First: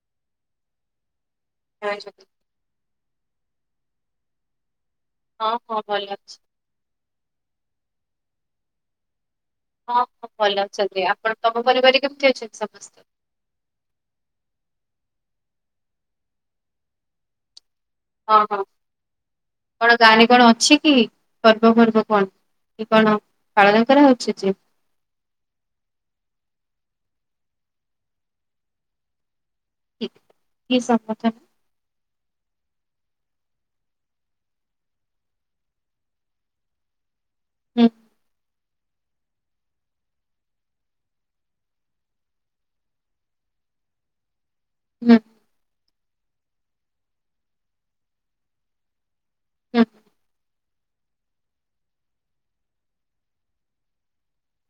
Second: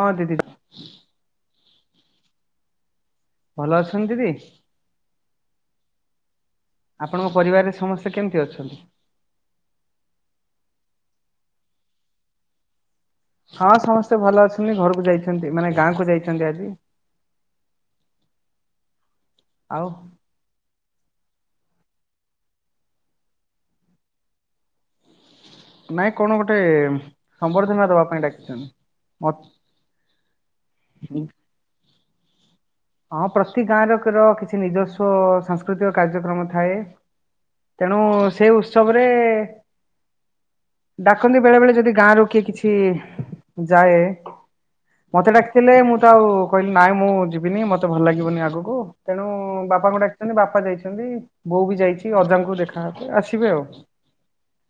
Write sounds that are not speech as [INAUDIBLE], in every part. ହଁ ଦିଦିି। [UNINTELLIGIBLE] ଭଲ ଅଛନ୍ତି ଦିଦି? ହଁ ହଁ ଭଲ ଅଛି। ଆପଣଙ୍କ ପରିବାରରେ ସମସ୍ତେ କେମତି ଅଛନ୍ତି? ହଁ ହଁ ଭଲ ଅଛନ୍ତି ଆପଣ ତମ ପରିବାରରେ କେମତି ଅଛନ୍ତି ସମସ୍ତେ? ହଁ ସମସ୍ତେ ଭଲ ଅଛନ୍ତି ଘରକୁ ଯାଇଛନ୍ତି ମାନେ ଗାଁକୁ ଯାଇଛନ୍ତି ଆଜି। ଅ ହଁ ଆଉ କଣ ଗାଁ ରେ କଣ ଅଛି କି? ପର୍ବଫର୍ବ କଣ କି କଣ ପାଳନ କରାହଉଛି ଯେ? ନାଇଁ କଣ ଗୋଟେ ସମ୍ବର୍ଦ୍ଧନା ଦବା ପାଇଁ ଡାକିଛନ୍ତି ମତ [INAUDIBLE] କି ସମର୍ଥନ? ହଁ ପ୍ରତି ଗାଁର କର କିଛି ନିଜସ୍ୱ ସାଂସ୍କୃତିକ କାର୍ଯ୍ୟକ୍ରମ ଥାଏ। ହୁଁ ତେଣୁ ସେ ଉତ୍ସବରେ ଡାକନ୍ତି ବେଳେ ବେଳେ ଯଦି ଗାଁରୁ କିଏ କିଛି ଯାଏ ହୁଁ ମତେ ଡାକିଥିଲେ ମୁଁ ତ ଆଉ କହିଲି ନାଇଁ ମୁଁ ଯିବିନି ମତେ ଭଲ ଲାଗିବନି ଆଗକୁ ତେଣୁ ହୁଁ ବାପାଙ୍କୁ ଡାକିଛନ୍ତି ବାପା ଯାଇଛନ୍ତି ବୋଉ ବି ଯାଇଛି ଅଜାଙ୍କୁ ଦେଖା ହେବେ ଆସିବେ ଆଉ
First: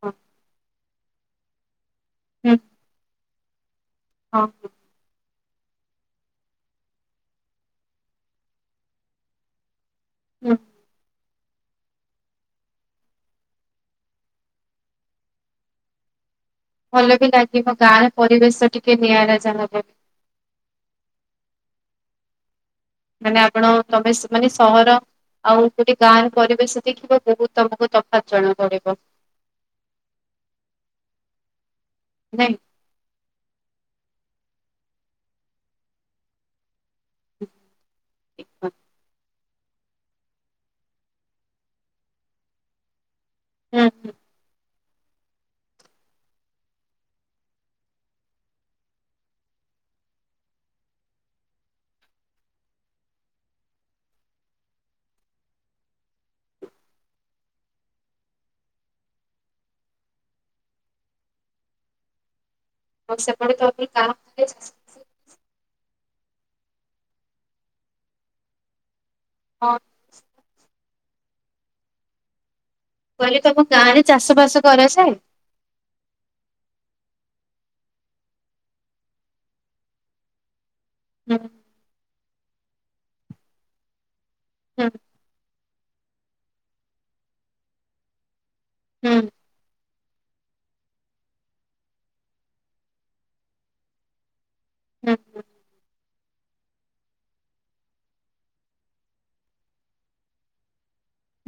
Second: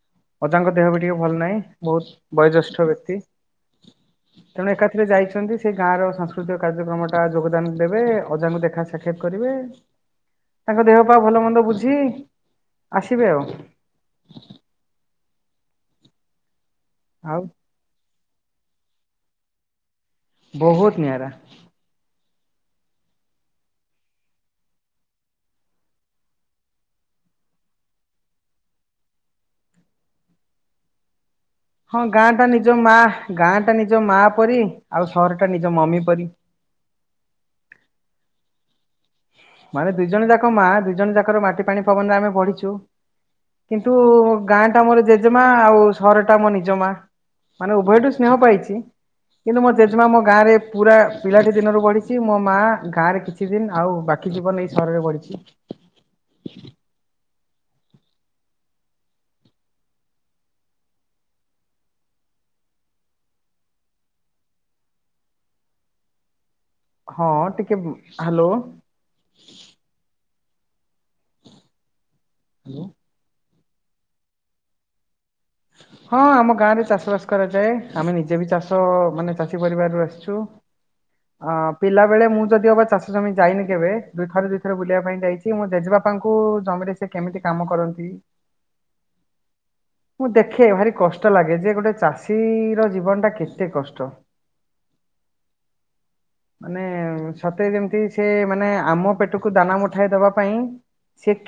ହଁ ଅଜାଙ୍କ ଦେହ ବି ଟିକେ ଭଲ ନାହିଁ ବହୁତ ହୁଁ ବୈଜ୍ୟେଷ୍ଠ ବ୍ୟକ୍ତି ହଁ ହଁ। ତେଣୁ ଏକାଥରେ ଯାଇଛନ୍ତି ସେ ଗାଁ ର ସାଂସ୍କୃତିକ କାର୍ଯ୍ୟକ୍ରମ ଟା ଯୋଗଦାନ ତେବେ ଅଜାଙ୍କୁ ଦେଖା ସାକ୍ଷାତ କରିବେ ହୁଁ ତାଙ୍କ ଦେହ ପା ଭଲ ମନ୍ଦ ବୁଝି ଆସିବେ ଆଉ ଭଲ ବି ଆଉ ଲାଗିବ ଗାଁ ପରିବେଶ ଟିକେ ନିଆରା ଯାହା [INAUDIBLE] ବହୁତ ନିଆରା। ମାନେ ଆପଣ ତମେ ମାନେ ସହର ଆଉ ଗୋଟେ ଗାଁ ର ପରିବେଶ ଦେଖିବ ବହୁତ ତମକୁ ତଫାତ୍ ଜଣା ପଡିବ। ହଁ ଗାଁ ଟା ନାଇଁ। ନିଜ ମା ଗାଁ ଟା ନିଜ ମା ପରି ଆଉ ସହର ଟା ନିଜ ମମି ପରି। [UNINTELLIGIBLE] ମାନେ ଦୁଇ ଜଣ ଯାକ ମା ଦୁଇ ଜଣ ଯାକର ମାଟି ପାଣି ପବନରେ ଆମେ ବଢିଛୁ କିନ୍ତୁ ହୁଁ ଗାଁ ଟା ମୋର ଜେଜେମା ଆଉ ସହର ଟା ମୋ ନିଜ ମା। ମାନେ ଉଭୟଠୁ ସ୍ନେହ ପାଇଛି କିନ୍ତୁ ମୋ ଜେଜେମା ମୋ ଗାଁ ରେ ପୁରା ପିଲାଟି ଦିନରୁ ବଢ଼ିଛି ମୋ ମାଆ ଗାଁରେ କିଛି ଦିନ ଆଉ ବାକି ଜୀବନ ଏଇ ସହରରେ ବଢିଛି। ଆଉ ସେପଟେ ତ [INAUDIBLE] ହଁ ଟିକେ ହାଲୋ। ହଁ। ହାଲୋ। କହିଲେ ତମ ଗାଁରେ ଚାଷ ବାସ କରାଯାଏ? ହଁ ଆମ ଗାଁରେ ଚାଷ ବାସ କରାଯାଏ ଆମେ ନିଜେବି ଚାଷ ମାନେ ଚାଷୀ ପରିବାରରୁ ଆସିଚୁ। ହୁଁ ଅ ପିଲା ବେଳେ ମୁଁ ଯଦି ଅବା ଚାଷ ଜମି ଯାଇନି କେବେ ଦୁଇଥର ଦୁଇ ଥର ହୁଁ ବୁଲିବା ପାଇଁ ଯାଇଚି ମୋ ଜେଜେବାପାଙ୍କୁ ଜମିରେ ସେକେମିତି କାମ କରନ୍ତି। ହୁଁ। ମୁଁ ଦେଖେ ଭାରି କଷ୍ଟ ଲାଗେ ଯେଗୋଟେ ଚାଷୀର ଜୀବନଟା କେତେ କଷ୍ଟ। ହୁଁ ହୁଁ। [INAUDIBLE] ମାନେ ସତେ ଯେମିତି ସେମାନେ ଆମ ପେଟକୁ ଦାନା ମୁଠାଇ ଦବା ପାଇଁ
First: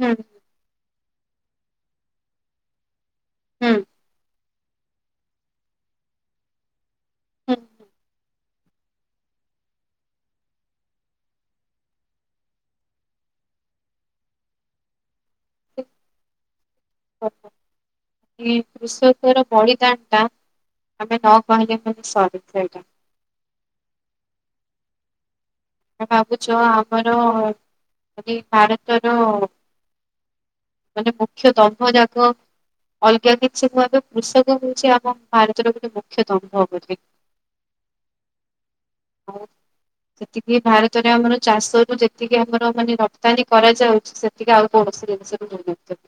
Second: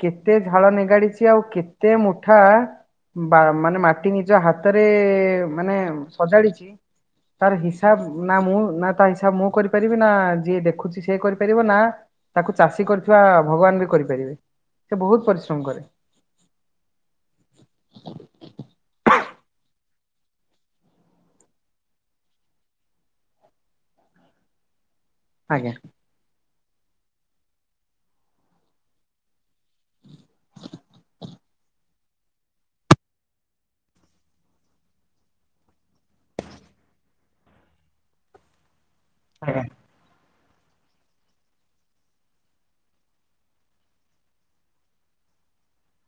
ହୁଁ ହୁଁ ଝାଳ ନିଗାଡ଼ିଛି ଆଉ କେତେ ମୁଠା ବା ହୁଁ। ମାନେ ମାଟି ନିଜ ହାତରେ ମାନେ ସଜାଡ଼ିଚି ହୁଁ ତାର ହିସାବ ନା ମୁଁ ନା ତାହିସାବ ମୁଁ କରି ପାରିବିନା ଯିଏ ଦେଖୁଛି ସିଏ କରିପାରିବ ନା, ତାକୁ ଚାଷୀ କରିଥିବା ଭଗବାନବି କରିପାରିବେ। ସେବହୁତ ପରିଶ୍ରମ କ ହଁ ଏଇ କୃଷକର ବଳିଦାନଟା ଆମେ ନକହିଲେ ମାନେ ସରିଥାଆନ୍ତା। ଆଜ୍ଞା। ଉଁ ଭାବୁଛ ଆମର ଯଦି ଭାରତର ମାନେ ମୁଖ୍ୟ ଦମ୍ଭଯାକ ଅଲଗା କିଛି କୁହନ୍ତୁ କୃଷକ ହଉଚି ଆମ ଭାରତର ଗୋଟେ ମୁଖ୍ୟ ଦମ୍ଭ ପରି। ଆଜ୍ଞା। ତିକି ଭାରତରେ ଆମର ଚାଷରୁ ଯେତିକି ଆମର ମାନେ ରପ୍ତାନୀ କରାଯାଉଛି ସେ ତିକେ ଆଉ କୌଣସି ଜିନିଷରେ ହଉନଥିବ।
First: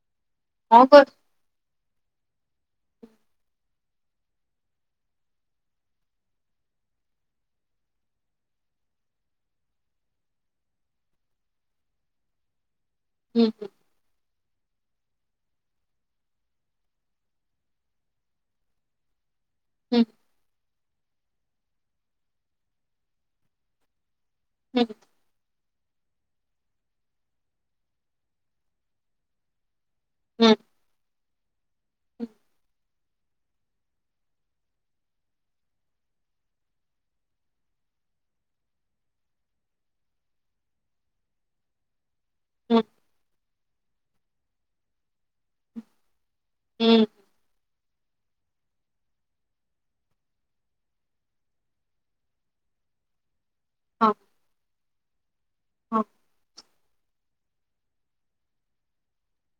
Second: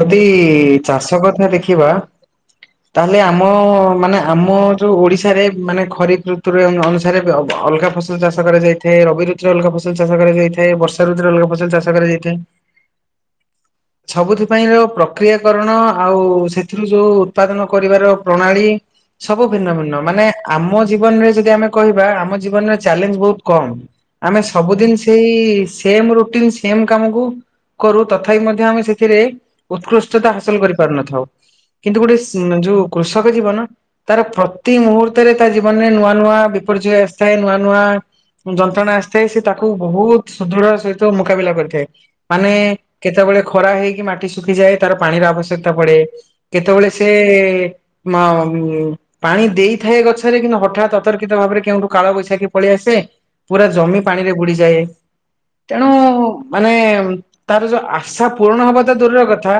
ଯଦି ହଁ କର ଚାଷ କଥା ଦେଖିବା। ତାହେଲେ ଆମ ମାନେ ଆମ ଯୋଉ ଓଡିଶାରେ ମାନେ ଖରିପ ଋତୁରେ ଅନୁ ଅନୁସାରେ ବେ ବ ଅଲଗା ଫସ ତୁ ଚାଷ କରାଯାଇଥାଏ ରବି ଋତୁରେ ଅଲଗା ଫସଲ ଚାଷ କରାଯାଇଥାଏ ବର୍ଷା ଋତୁରେ ଅଲଗା ଫସଲ ଚାଷ କରାଯାଇଥାଏ। [INAUDIBLE] ହୁଁ ହୁଁ। ସବୁଥି ପାଇଁର ପ୍ରକ୍ରିୟାକରଣ ଆଉ ସେଥିରୁ ଯୋଉ ଉତ୍ପାଦନ କରିବାର ପ୍ରଣାଳୀ। ସବୁ ଭିନ୍ନ-ଭିନ୍ନ ହୁଁ ମାନେ ଆମ ଜୀବନରେ ଯଦି ଆମେ କହିବା ଆମ ଜୀବନରେ ଚ୍ୟାଲେଞ୍ଜ ବହୁତ୍ କମ୍। ଆମେ ସବୁ ହୁଁ ଦିନଶି ହେଇ ସେମ୍ ରୁଟିନ୍ ସେମ୍ କାମକୁ କରୁ ତଥାପି ମଧ୍ୟ ଆମେ ସେଥିରେ ଉତ୍କୃଷ୍ଟତା ହୁଁ ହାସଲ କରିପାରୁନଥାଉ, କିନ୍ତୁ ଗୋଟେ ହୁଁ। ସି ଯୋଉ କୃଷକ ଜୀବନ ତାର ପ୍ରତି ମୁହୂର୍ତ୍ତରେ ତା ଜୀବନରେ ନୂଆ-ନୂଆ ବିପର୍ଯ୍ୟୟ ଆସିଥାଏ ନୂଆ-ନୂଆ ଯନ୍ତ୍ରଣା ଆସିଥାଏ ସେ ତାକୁ ବହୁତ ସୁଦୃଢ ସହିତ ମୁକାବିଲା କରିଥାଏ। ମାନେ କେତେବେଳେ ଖରା ହେଇକି ମାଟି ଶୁଖିଯାଏ ତାର ପାଣିର ଆବଶ୍ୟକତା ପଡ଼େ କେତେବେଳେ ହୁଁ ସେ ମଉଁ ପାଣି ଦେଇଥାଏ ଗଛରେ କିନ୍ତୁ ହଠାତ୍ ଅତର୍କିତ ଭାବରେ କେଉଁଠୁ କାଳବୈଶାଖୀ ପଳିଆସେ ପୁରା ଜମି ହଁ ପାଣିରେ ବୁଡିଯାଏ ତେଣୁ ହଁ ମାନେ ତାର ଯୋଉ ଆଶା ପୂରଣ ହବାତ ଦୂରର କଥା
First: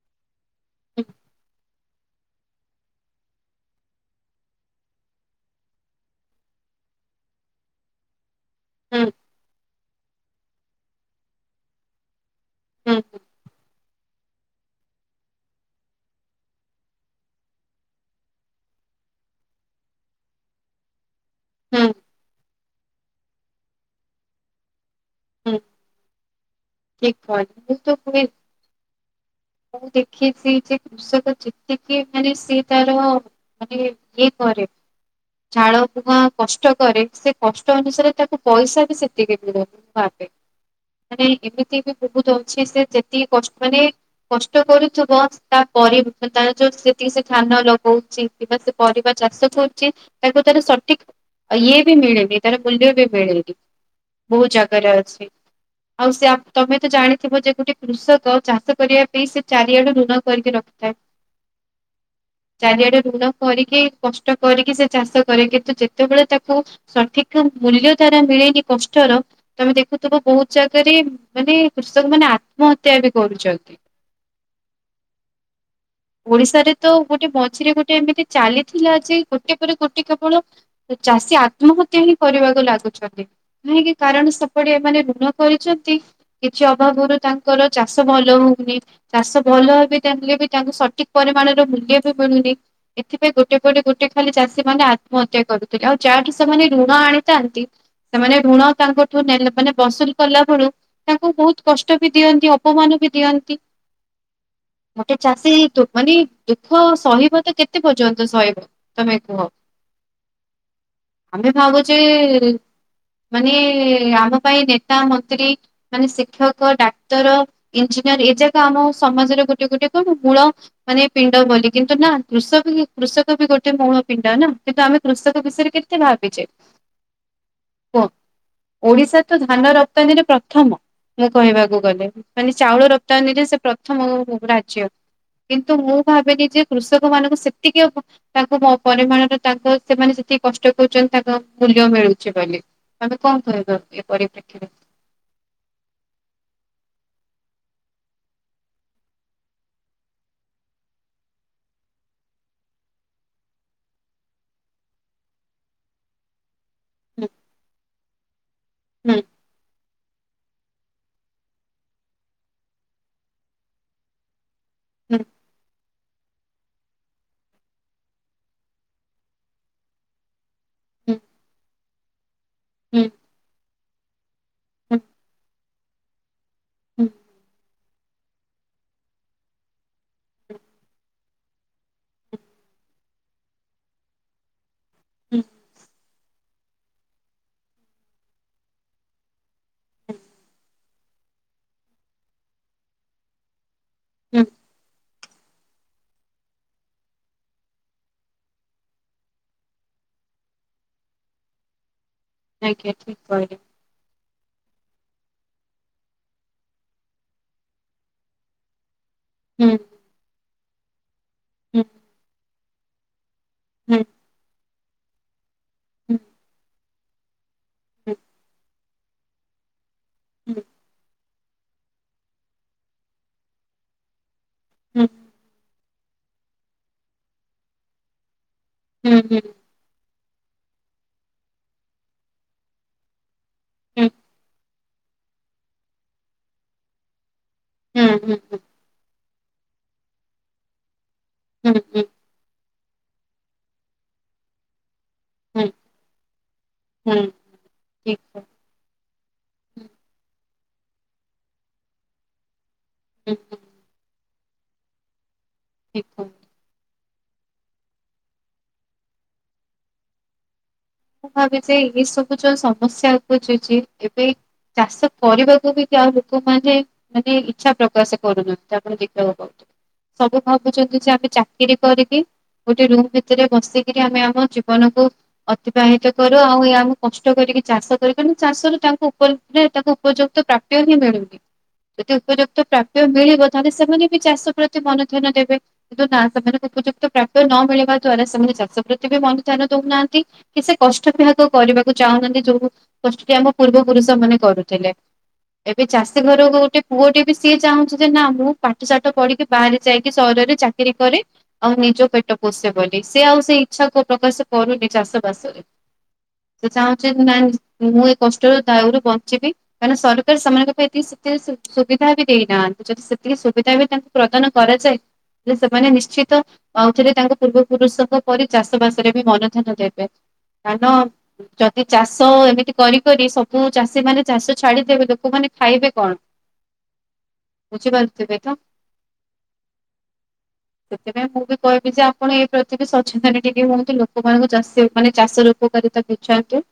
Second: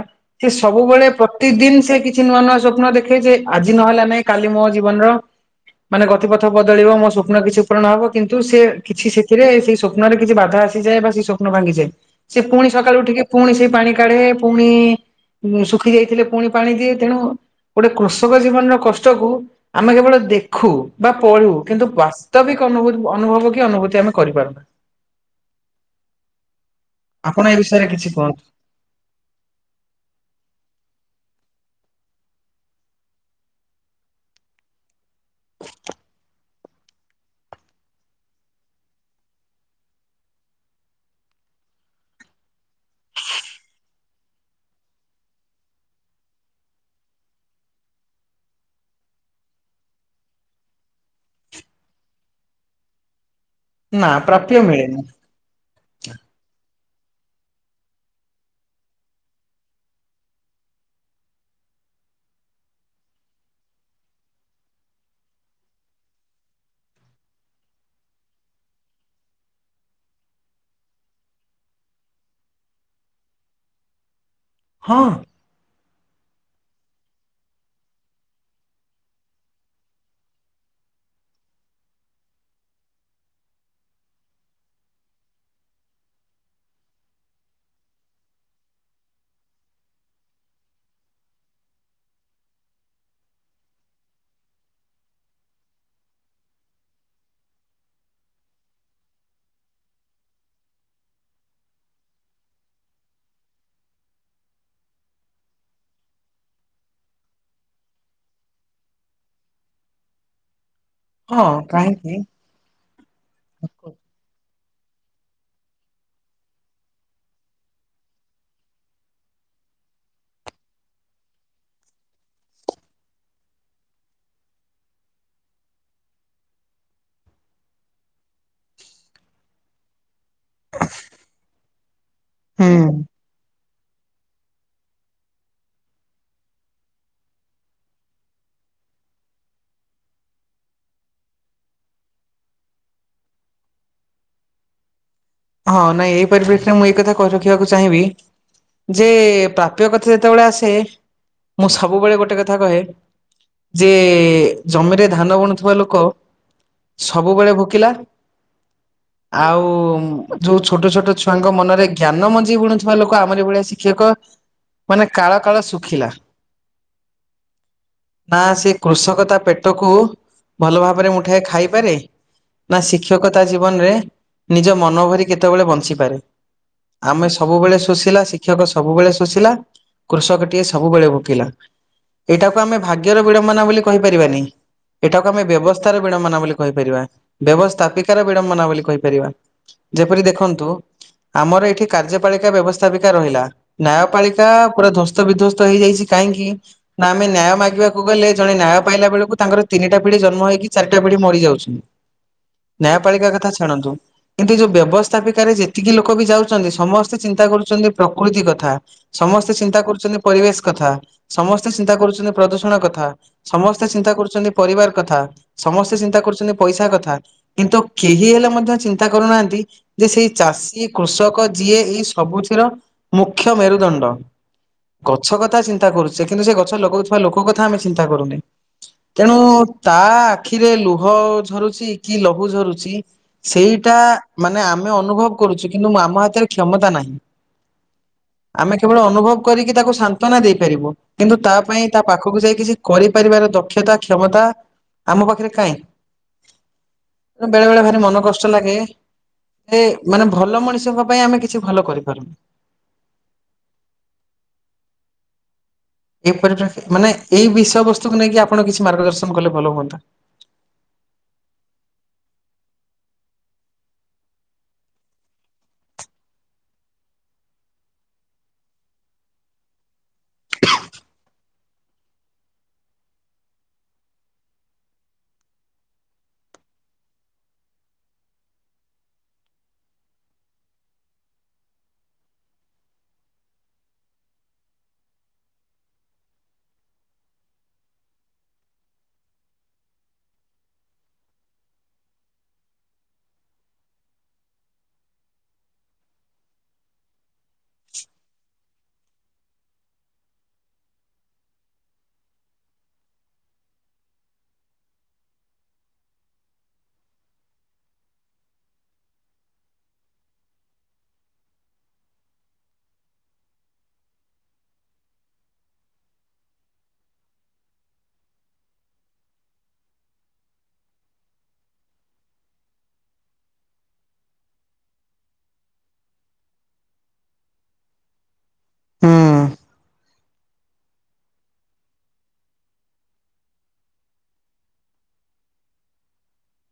ସେ ହୁଁ ସବୁବେଳେ ପ୍ରତିଦିନ ସେକିଛି ନୂଆ-ନୂଆ ସ୍ୱପ୍ନ ଦେଖେଯେ ଆଜି ନହେଲା ନାଇଁ କାଲି ମୋ ଜୀବନର ମାନେ ଗତିପଥ ବଦଳିବ ମୋ ସ୍ୱପ୍ନ କିଛି ପୂରଣ ହବ କିନ୍ତୁ ସେ କିଛି ହୁଁ ସେଥିରେ ସେଇ ସ୍ଵପ୍ନରେ କିଛି ବାଧା ଆସିଯାଏ ବା ସେ ସ୍ୱପ୍ନ ଭାଙ୍ଗିଯାଏ। ସେ ପୁଣି ହୁଁ ସକାଳୁ ଉଠିକି ପୁଣି ସେଇ ପାଣି କାଢେ ପୁଣି ଉଁ ଶୁଖି ଯାଇଥିଲେ ପୁଣି ପାଣି ଦିଏ। ତେଣୁ ଗୋଟେ କୃଷକ ଜୀବନର କଷ୍ଟକୁ ଆମେ କେବଳ ଦେଖୁ। ବା ପଳୁ ହୁଁ କିନ୍ତୁ ବାସ୍ତବିକ ଅନୁଭୂ ଅନୁଭବକି ଅନୁଭୂତି ଆମେ କରିପାରୁନା। ହୁଁ ଠିକ୍ ଆପଣ ଏ ପଏଣ୍ଟ ବିଷୟରେ କିନ୍ତୁ କିଛି ପୁଣି କୁହନ୍ତୁ ମୁଁ ଦେଖିଚି ଯେ କୃଷକ ଯେତିକି ମାନେ ସେ ତାର ମାନେ ଇଏ କରେ ଝାଳ ବୁହା କଷ୍ଟ କରେ ସେ କଷ୍ଟ ଅନୁସାରେ ତାକୁ ପଇସା ବି ସେତିକି ମିଳୁନି। ଭାବେ ମାନେ ଏମିତି ବି ବୋହୁତ ଅଛି ସେ ଯେତିକି କଷ୍ ମାନେ କଷ୍ଟ କରୁଥୁବ ତାପରେ ବି ମାନେ ତାର ଯୋଉ ସେତିକି ସେ ଧାନ ଲଗଉଚି କିବା ସେ ପରିବା ଚାଷ କରୁଚି ତାକୁ ତାର ସଠିକ୍ ଆ ଇଏ ବି ମିଳେନି ତାର ମୂଲ୍ୟ ବି ମିଳେନି ନା ବୋହୁ ପ୍ରାପ୍ୟ ଜାଗାରେ ମିଳେନି ଅଛି। ଆଉ ସେଆ ତମେ ତ ଜାଣିଥିବ ଯେ ଗୋଟେ କୃଷକ ଚାଷ କରିବା ପାଇଁ ସେ ଚାରିଆଡୁ ଋଣ କରିକି ରଖିଥାଏ। ଚାରିଆଡେ ଋଣ କରିକି କଷ୍ଟ କରିକି ସେ ଚାଷ କରେ, କିନ୍ତୁ ଯେତବେଳେ ତାକୁ ସଠିକ୍ ର ମୂଲ୍ୟ ତାରା ମିଳେନି କଷ୍ଟର ତମେ ଦେଖୁଥୁବ ବୋହୁତ ଜାଗାରେ ମାନେ କୃଷକ ମାନେ ଆତ୍ମହତ୍ୟା ବି କରୁଚନ୍ତି। ହଁ? ଓଡ଼ିଶାରେ ତ ଗୋଟେ ମଝିରେ ଗୋଟେ ଏମିତି ଚାଲିଥିଲା ଯେ ଗୋଟେ ପରେ ଗୋଟେ କେବଳ ଏ ଚାଷୀ ଆତ୍ମହତ୍ୟା ହିଁ କରିବାକୁ ଲାଗୁଛନ୍ତି। ନାହିଁକି କାରଣ ସେପଟେ ଏମାନେ ଋଣ କରିଛନ୍ତି। କିଛି ଅଭାବରୁ ତାଙ୍କର ଚାଷ ଭଲ ହୋଉନି। ଚାଷ ଭଲ ହେବେ ଚାହିଁଲେ ବି ତାଙ୍କୁ ସ ଠିକ୍ ପରିମାଣର ମୂଲ୍ୟ ବି ମିଳୁନି। ଏଥିପାଇଁ ଗୋଟେ ପରେ ଗୋଟେ ଖାଲି ଚାଷୀ ମାନେ ଆତ୍ମହତ୍ୟା କରୁଥିଲେ। ଆଉ ଯାହାଠୁ ସେମାନେ ଋଣ ଆଣିଥାନ୍ତି ସେମାନେ ଋଣ ତାଙ୍କଠୁ ନେଲେ ମାନେ ବସୁଲ କଲା ବଳୁ ତାଙ୍କୁ ବୋହୁତ କଷ୍ଟ ବି ଦିଅନ୍ତି। ଅପମାନ ବି ଦିଅନ୍ତି। ଗୋଟେ ଚାଷୀ ତୁ ମାନେ ଦୁଃଖ ସହିବ ତ କେତେ ପର୍ଯ୍ୟନ୍ତ ସହିବ ତମେ କୁହ। ହଁ ଆମେ ଭାବୁଚେ କାହିଁକି ମାନେ ଆମ ପାଇଁ ନେତା, ମନ୍ତ୍ରୀ ମାନେ ଶିକ୍ଷକ, ଡାକ୍ତର ଇଞ୍ଜିନିୟର ଏ ଯାକ ଆମ ସମାଜର ଗୋଟେ ଗୋଟେ କଣ ମୂଳ ମାନେ ପିଣ୍ଡ ବୋଲି କିନ୍ତୁ ନାଁ କୃଷକ ହିଁ କୃଷକ ବି ଗୋଟେ ମୂଳ ପିଣ୍ଡ ନାଁ କିନ୍ତୁ ଆମେ କୃଷକ ବିଷୟରେ କେ ତେ ଭାବିଚେ। କୁହ ଓଡ଼ିଶା ତ ଧାନ ରପ୍ତାନୀରେ ପ୍ର ଥମ ଏହା କହିବାକୁ ଗଲେ ମାନେ ଚାଉଳ ହୁଁ ରପ୍ତାନୀରେ ସେ ପ୍ରଥମ ଓ ରାଜ୍ୟ। କିନ୍ତୁ ମୁଁ ଭାବେନି ଯେ କୃଷକମାନଙ୍କୁ ସେତିକି ଅବ ତାଙ୍କୁ ମୋ ପରିମାଣର ତାଙ୍କ ସେମାନେ ସେତିକି କଷ୍ଟ କରୁଚନ୍ତି ତାଙ୍କ ମୂଲ୍ୟ ମିଳୁଚି ବୋଲି। ଆମେ କଁ କହିବା ଏ ପରିପ୍ରେକ୍ଷୀରେ? ହଁ ନାଇଁ ଏଇ ପରିପ୍ରେକ୍ଷୀରେ ମୁଁ ଏଇ କଥା କହି ରଖିବାକୁ ଚାହିଁବି ଯେ ପ୍ରାପ୍ୟ କଥା ଯେତବେଳେ ଆସେ ମୁଁ ସବୁବେଳେ ଗୋଟେ କଥା କହେ ଯେ ଜମିରେ ଧାନ ବୁଣୁଥୁବା ଲୋକ ସବୁବେଳେ ଭୋକିଲା ହୁଁ ଆଉ ଯୋଉ ଛୋଟ ଛୋଟ ଛୁଆଙ୍କ ମନରେ ଜ୍ଞାନ ମଞ୍ଜି ବୁଣୁଥୁବା ଲୋକ ଆମରି ଭଳିଆ ଶିକ୍ଷକ। ମାନେ ହୁଁ କାଳ କାଳ ଶୁଖିଲା। ନା ସେ କୃଷକ ତାପେଟକୁ ଭଲ ଭାବରେ ହୁଁ ମୁଠାଏ ଖାଇପାରେ ନା ହୁଁ ଶିକ୍ଷକ ତାଜୀବନରେ ନିଜ ହୁଁ ମନଭରି ବଞ୍ଚିପାରେ ହୁଁ ଆମେ ସବୁବେଳେ ଶୋଷିଲା ଶିକ୍ଷକ ସବୁବେଳେ ଶୋଷିଲା କୃଷକଟିଏ ସବୁବେଳେ ଭୋକିଲା ଏଇଟାକୁ ଆମେ ଭାଗ୍ୟର ବିଡ଼ମ୍ବନା ବୋଲି କହିପାରିବାନି। ଏଟାକୁ ହୁଁ ହୁଁ ଆମେ ବ୍ୟବସ୍ଥାର ବିଳମ୍ବନା ବୋଲି କହିପାରିବା ବ୍ୟବସ୍ଥାପିକାର ବିଡ଼ମ୍ବନା ବୋଲି କହିପାରିବା। ଯେପରି ଦେଖନ୍ତୁ ଆମର ଏଠି କାର୍ଯ୍ୟପାଳିକା ବ୍ୟବସ୍ଥାପିକା ରହିଲା। ହୁଁ ନ୍ୟାୟପାଳିକା ପୁରା ଧ୍ୱସ୍ତ ବିଧ୍ଵସ୍ତ ହେଇଯାଇଚି କାହିଁକି? ନା ଆମେ ନ୍ୟାୟ ମାଗିବାକୁ ଗଲେ ଜଣେ ନ୍ୟାୟ ପାଇଲା ବେଳକୁ ତାଙ୍କର ତିନିଟା ପିଢି ଜନ୍ମ ହେଇକି ଚାରିଟା ପିଢି ମରିଯାଉଛି। ଆଜ୍ଞା ଠିକ ନ୍ୟାୟପାଳିକା କଥା କହିଲେ। ଛାଡ଼ନ୍ତୁ। ଏଠି ଯୋଉ ବ୍ୟବସ୍ଥାପିକାରେ ଯେତିକି ଲୋକବି ଯାଉଚନ୍ତି ସମସ୍ତେ ଚିନ୍ତା କରୁଚନ୍ତି ପ୍ରକୃତି କଥା। ସମସ୍ତେ ହୁଁ ଚିନ୍ତା କରୁଚନ୍ତି ପରିବେଶ କଥା ସମସ୍ତେ ହୁଁ ଚିନ୍ତା କରୁଚନ୍ତି ପ୍ରଦୂଷଣ କଥା ସମସ୍ତେ ହୁଁ ଚିନ୍ତା କରୁଚନ୍ତି ପରିବାର କଥା। ସମସ୍ତେ ହୁଁ ଚିନ୍ତା କରୁଚନ୍ତି ପଇସା କଥା କିନ୍ତୁ ହୁଁ କେହି ହେଲେ ମଧ୍ୟ ଚିନ୍ତା କରୁନାହାନ୍ତି ଯେସେଇ ହୁଁ ହୁଁ ଚାଷୀ କୃଷକ ଯିଏ ଏଇ ସବୁଥିର ମୁଖ୍ୟ ମେରୁଦଣ୍ଡ ହୁଁ ଗଛ କଥା ଚିନ୍ତା କରୁଚେ କିନ୍ତୁ ସେଗଛ ଲଗଉଥିବା ଲୋକକଥା ଆମେ ଚିନ୍ତା କରୁନେ ହୁଁ ତେଣୁ ହୁଁ ହୁଁ ହୁଁ ତା ଆଖିରେ ଲୁହ ଝରୁଚି କିଲହୁ ଝରୁଚି ସେଇ ଟା ମାନେ ଆମେ ଅନୁଭବ କରୁଚୁ କିନ୍ତୁ ମୁ ଆମ ହାତେରେ କ୍ଷମତା ନାହିଁ। ହୁଁ ହୁଁ ହୁଁ। ଆମେ କେବଳ ଅନୁଭବ କରିକି ତାକୁ ସାନ୍ତ୍ୱନା ଦେଇପାରିବୁ କିନ୍ତୁ ହୁଁ ହୁଁ ତାପାଇଁ ହୁଁ ତା ପା ପାଖକୁ ଯାଇ କିଛି କରିପାରିବାର ଦକ୍ଷତା କ୍ଷମତା ଆମ ପାଖରେ କାଇଁ। ବେଳେ ବେଳେ ଭାରି ମନ କଷ୍ ଠିକ ଷ୍ଟ ଲାଗେ ହୁଁ ଯେମାନେ ଭଲ ମଣିଷଙ୍କ ପାଇଁ ଆମେ କିଛି ଭଲ କରିପାରୁନୁ। ହୁଁ ହୁଁ। ଠିକ୍। ପାନେ ଏଇ ବିଷୟବସ୍ତୁକୁ ନେଇକି ଆପଣ କିଛି ମାର୍ଗଦର୍ଶନ କଲେ ଭଲ ହୁଅନ୍ତା? ମୁଁ ଭାବିଚି ଏଇ ସବୁ ଯୋଉ ସମସ୍ୟା ଉପୁଜୁଚି ଏବେ ଚାଷ କରିବାକୁବି ଯାହା ଲୋକମାନେ ମାନେ ଇଚ୍ଛା ପ୍ରକାଶ କରୁନହାନ୍ତି ଆପଣ ଦେଖିବାକୁ ପାଉଚୁ। ସବୁ ଭାବୁଚନ୍ତିଯେ ଆମେ ଚାକିରି କରିକି ଗୋଟେ ରୁମ୍ ଭିତରେ ବସିକିରି ଆମେ ଆମ ଜୀବନକୁ ଅତିବାହିତ କରୁ ଆଉ ଏହାମକୁ କଷ୍ଟ କରିକି ଚାଷ କରୁ କିନ୍ତୁ ଚାଷରେ ତାଙ୍କୁ ତାଙ୍କୁ ଉପଯୁକ୍ତ ପ୍ରାପ୍ [UNINTELLIGIBLE] ଯଦି ଉପଯୁକ୍ତ ପ୍ରାପ୍ୟ ମିଳିବ ତାହେଲେ ସେମାନେବି ଚାଷ ପ୍ରତି ମନ ଧ୍ୟାନ ଦେବେ। କିନ୍ତୁନା ସେମାନଙ୍କୁ ଉପଯୁକ୍ତ ପ୍ରାପ୍୍ୟ ନ ମିଳିବା ଦ୍ଵାରା ସେମାନେ ଚାଷ ପ୍ରତିବି ମନ ଧ୍ୟାନ ଦଉନାହାନ୍ତି। କି ସେ କଷ୍ଟବି ହକୁ କରିବାକୁ ଚାହୁଁନାହାନ୍ତି ଯୋଉ କଷ୍ଟଟି ଆମ ପୂର୍ବ ପୁରୁଷ ମାନେ କରୁଥିଲେ। ଏବେ ଚାଷୀ ଘରକୁ ଗୋଟେ ପୁଅଟିବି ସିଏ ଚାହୁଁଚିଯେ ନା ମୁଁ ପାଠ ସାଠ ପଢିକି ବାହାରେ ଯାଇକି ସହରରେ ଚାକି କିରି କରି ଆଉ ନିଜ ପେଟ ପୋଷେ ବୋଲି ସେଆଉ ସେଇ ଇଚ୍ଛା ପ୍ରକାଶ କରୁନି ଚାଷ ସେଚାହୁଁଚନ୍ତି ନାଇ ମୁଁ ଏଇ କଷ୍ଟରୁ ଦୟରୁ ବଞ୍ଚିବି କାରଣ ସରକାର ସେମାନଙ୍କ ପାଇଁି ସେତିକି ସୁବିଧାବି ଦେଇନାହାନ୍ତି ଯଦି ସେତିକି ସୁବିଧାବି ତା ପ୍ରଦାନ କରାଯାଏ। ଯେସେମାନେ ନିଶ୍ଚିତ ଆଉଥିରେ ତାଙ୍କ ପୂର୍ବ ପୁରୁଷଙ୍କ ପରି ଚାଷ ବାସରେବି ମନ ଧ୍ୟାନ ଦେବେ। ଧାନ ଯଦି ଚାଷ ଏମିତି କରି କରି ସବୁ ଚାଷୀ ମାନେ ଚାଷ ଛାଡ଼ିଦେବେ ଲୋକମାନେ ଖାଇବେ କଣ? [UNINTELLIGIBLE] ବୁଝିପାରୁଥିବେ ତ। ହଁ ସେଥିପାଇଁ ମୁଁ ବି କହିବି ଯେ ଆପଣ ଏଇ ପ୍ରତି ବି ସଚେତନ ଟିକେ ହୁଅନ୍ତୁ ଲୋକମାନାନଙ୍କୁ ଚାଷ ମାନେ ଚାଷର ଉପକାରିତା ତାକୁ ବୁଝାନ୍ତୁ।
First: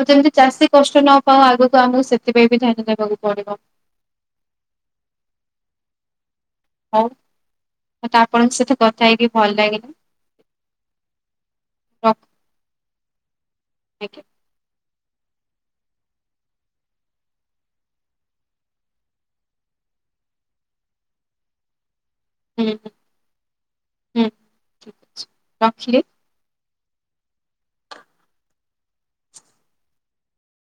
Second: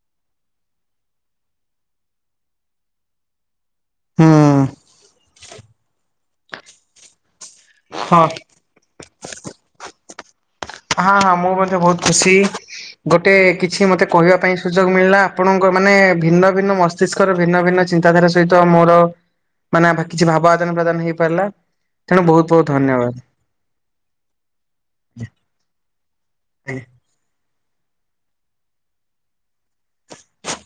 ଆଉ ଯେମିତି ଚାଷୀ କଷ୍ଟ ନ ପାଉ ଆଗକୁ ଆମକୁ ସେଥିପାଇଁ ବି ଧ୍ୟାନ ଦେବାକୁ ପଡିବ। ହଁ ହଉ ମତେ ହଁ। ଆପଣଙ୍କ ସହିତ କଥା ହେଇକି ଭଲ ଲାଗିଲା। ହଁ ହଁ ମୁଁ ମଧ୍ୟ ବହୁତ ରଖ ଖୁସି ଗୋଟେ କିଛି ମତେ ଆଜ୍ଞା କହିବା ପାଇଁ ସୁଯୋଗ ମିଳିଲା ଆପଣଙ୍କ ମାନେ ଭିନ୍ନ ଭିନ୍ନ ମସ୍ତିଷ୍କର ଭିନ୍ନ ଭିନ୍ନ ଚିନ୍ତାଧାରା ସହିତ ମୋର ମାନେ କିଛି ଭାବ ଆଦାନ ପ୍ରଦାନ ହେଇପାରିଲା। ତେଣୁ ବହୁତ ହୁଁ ବହୁତ ଧନ୍ୟବାଦ। ହୁଁ ଠିକ ଅଛି ରଖିଲି। ହଁ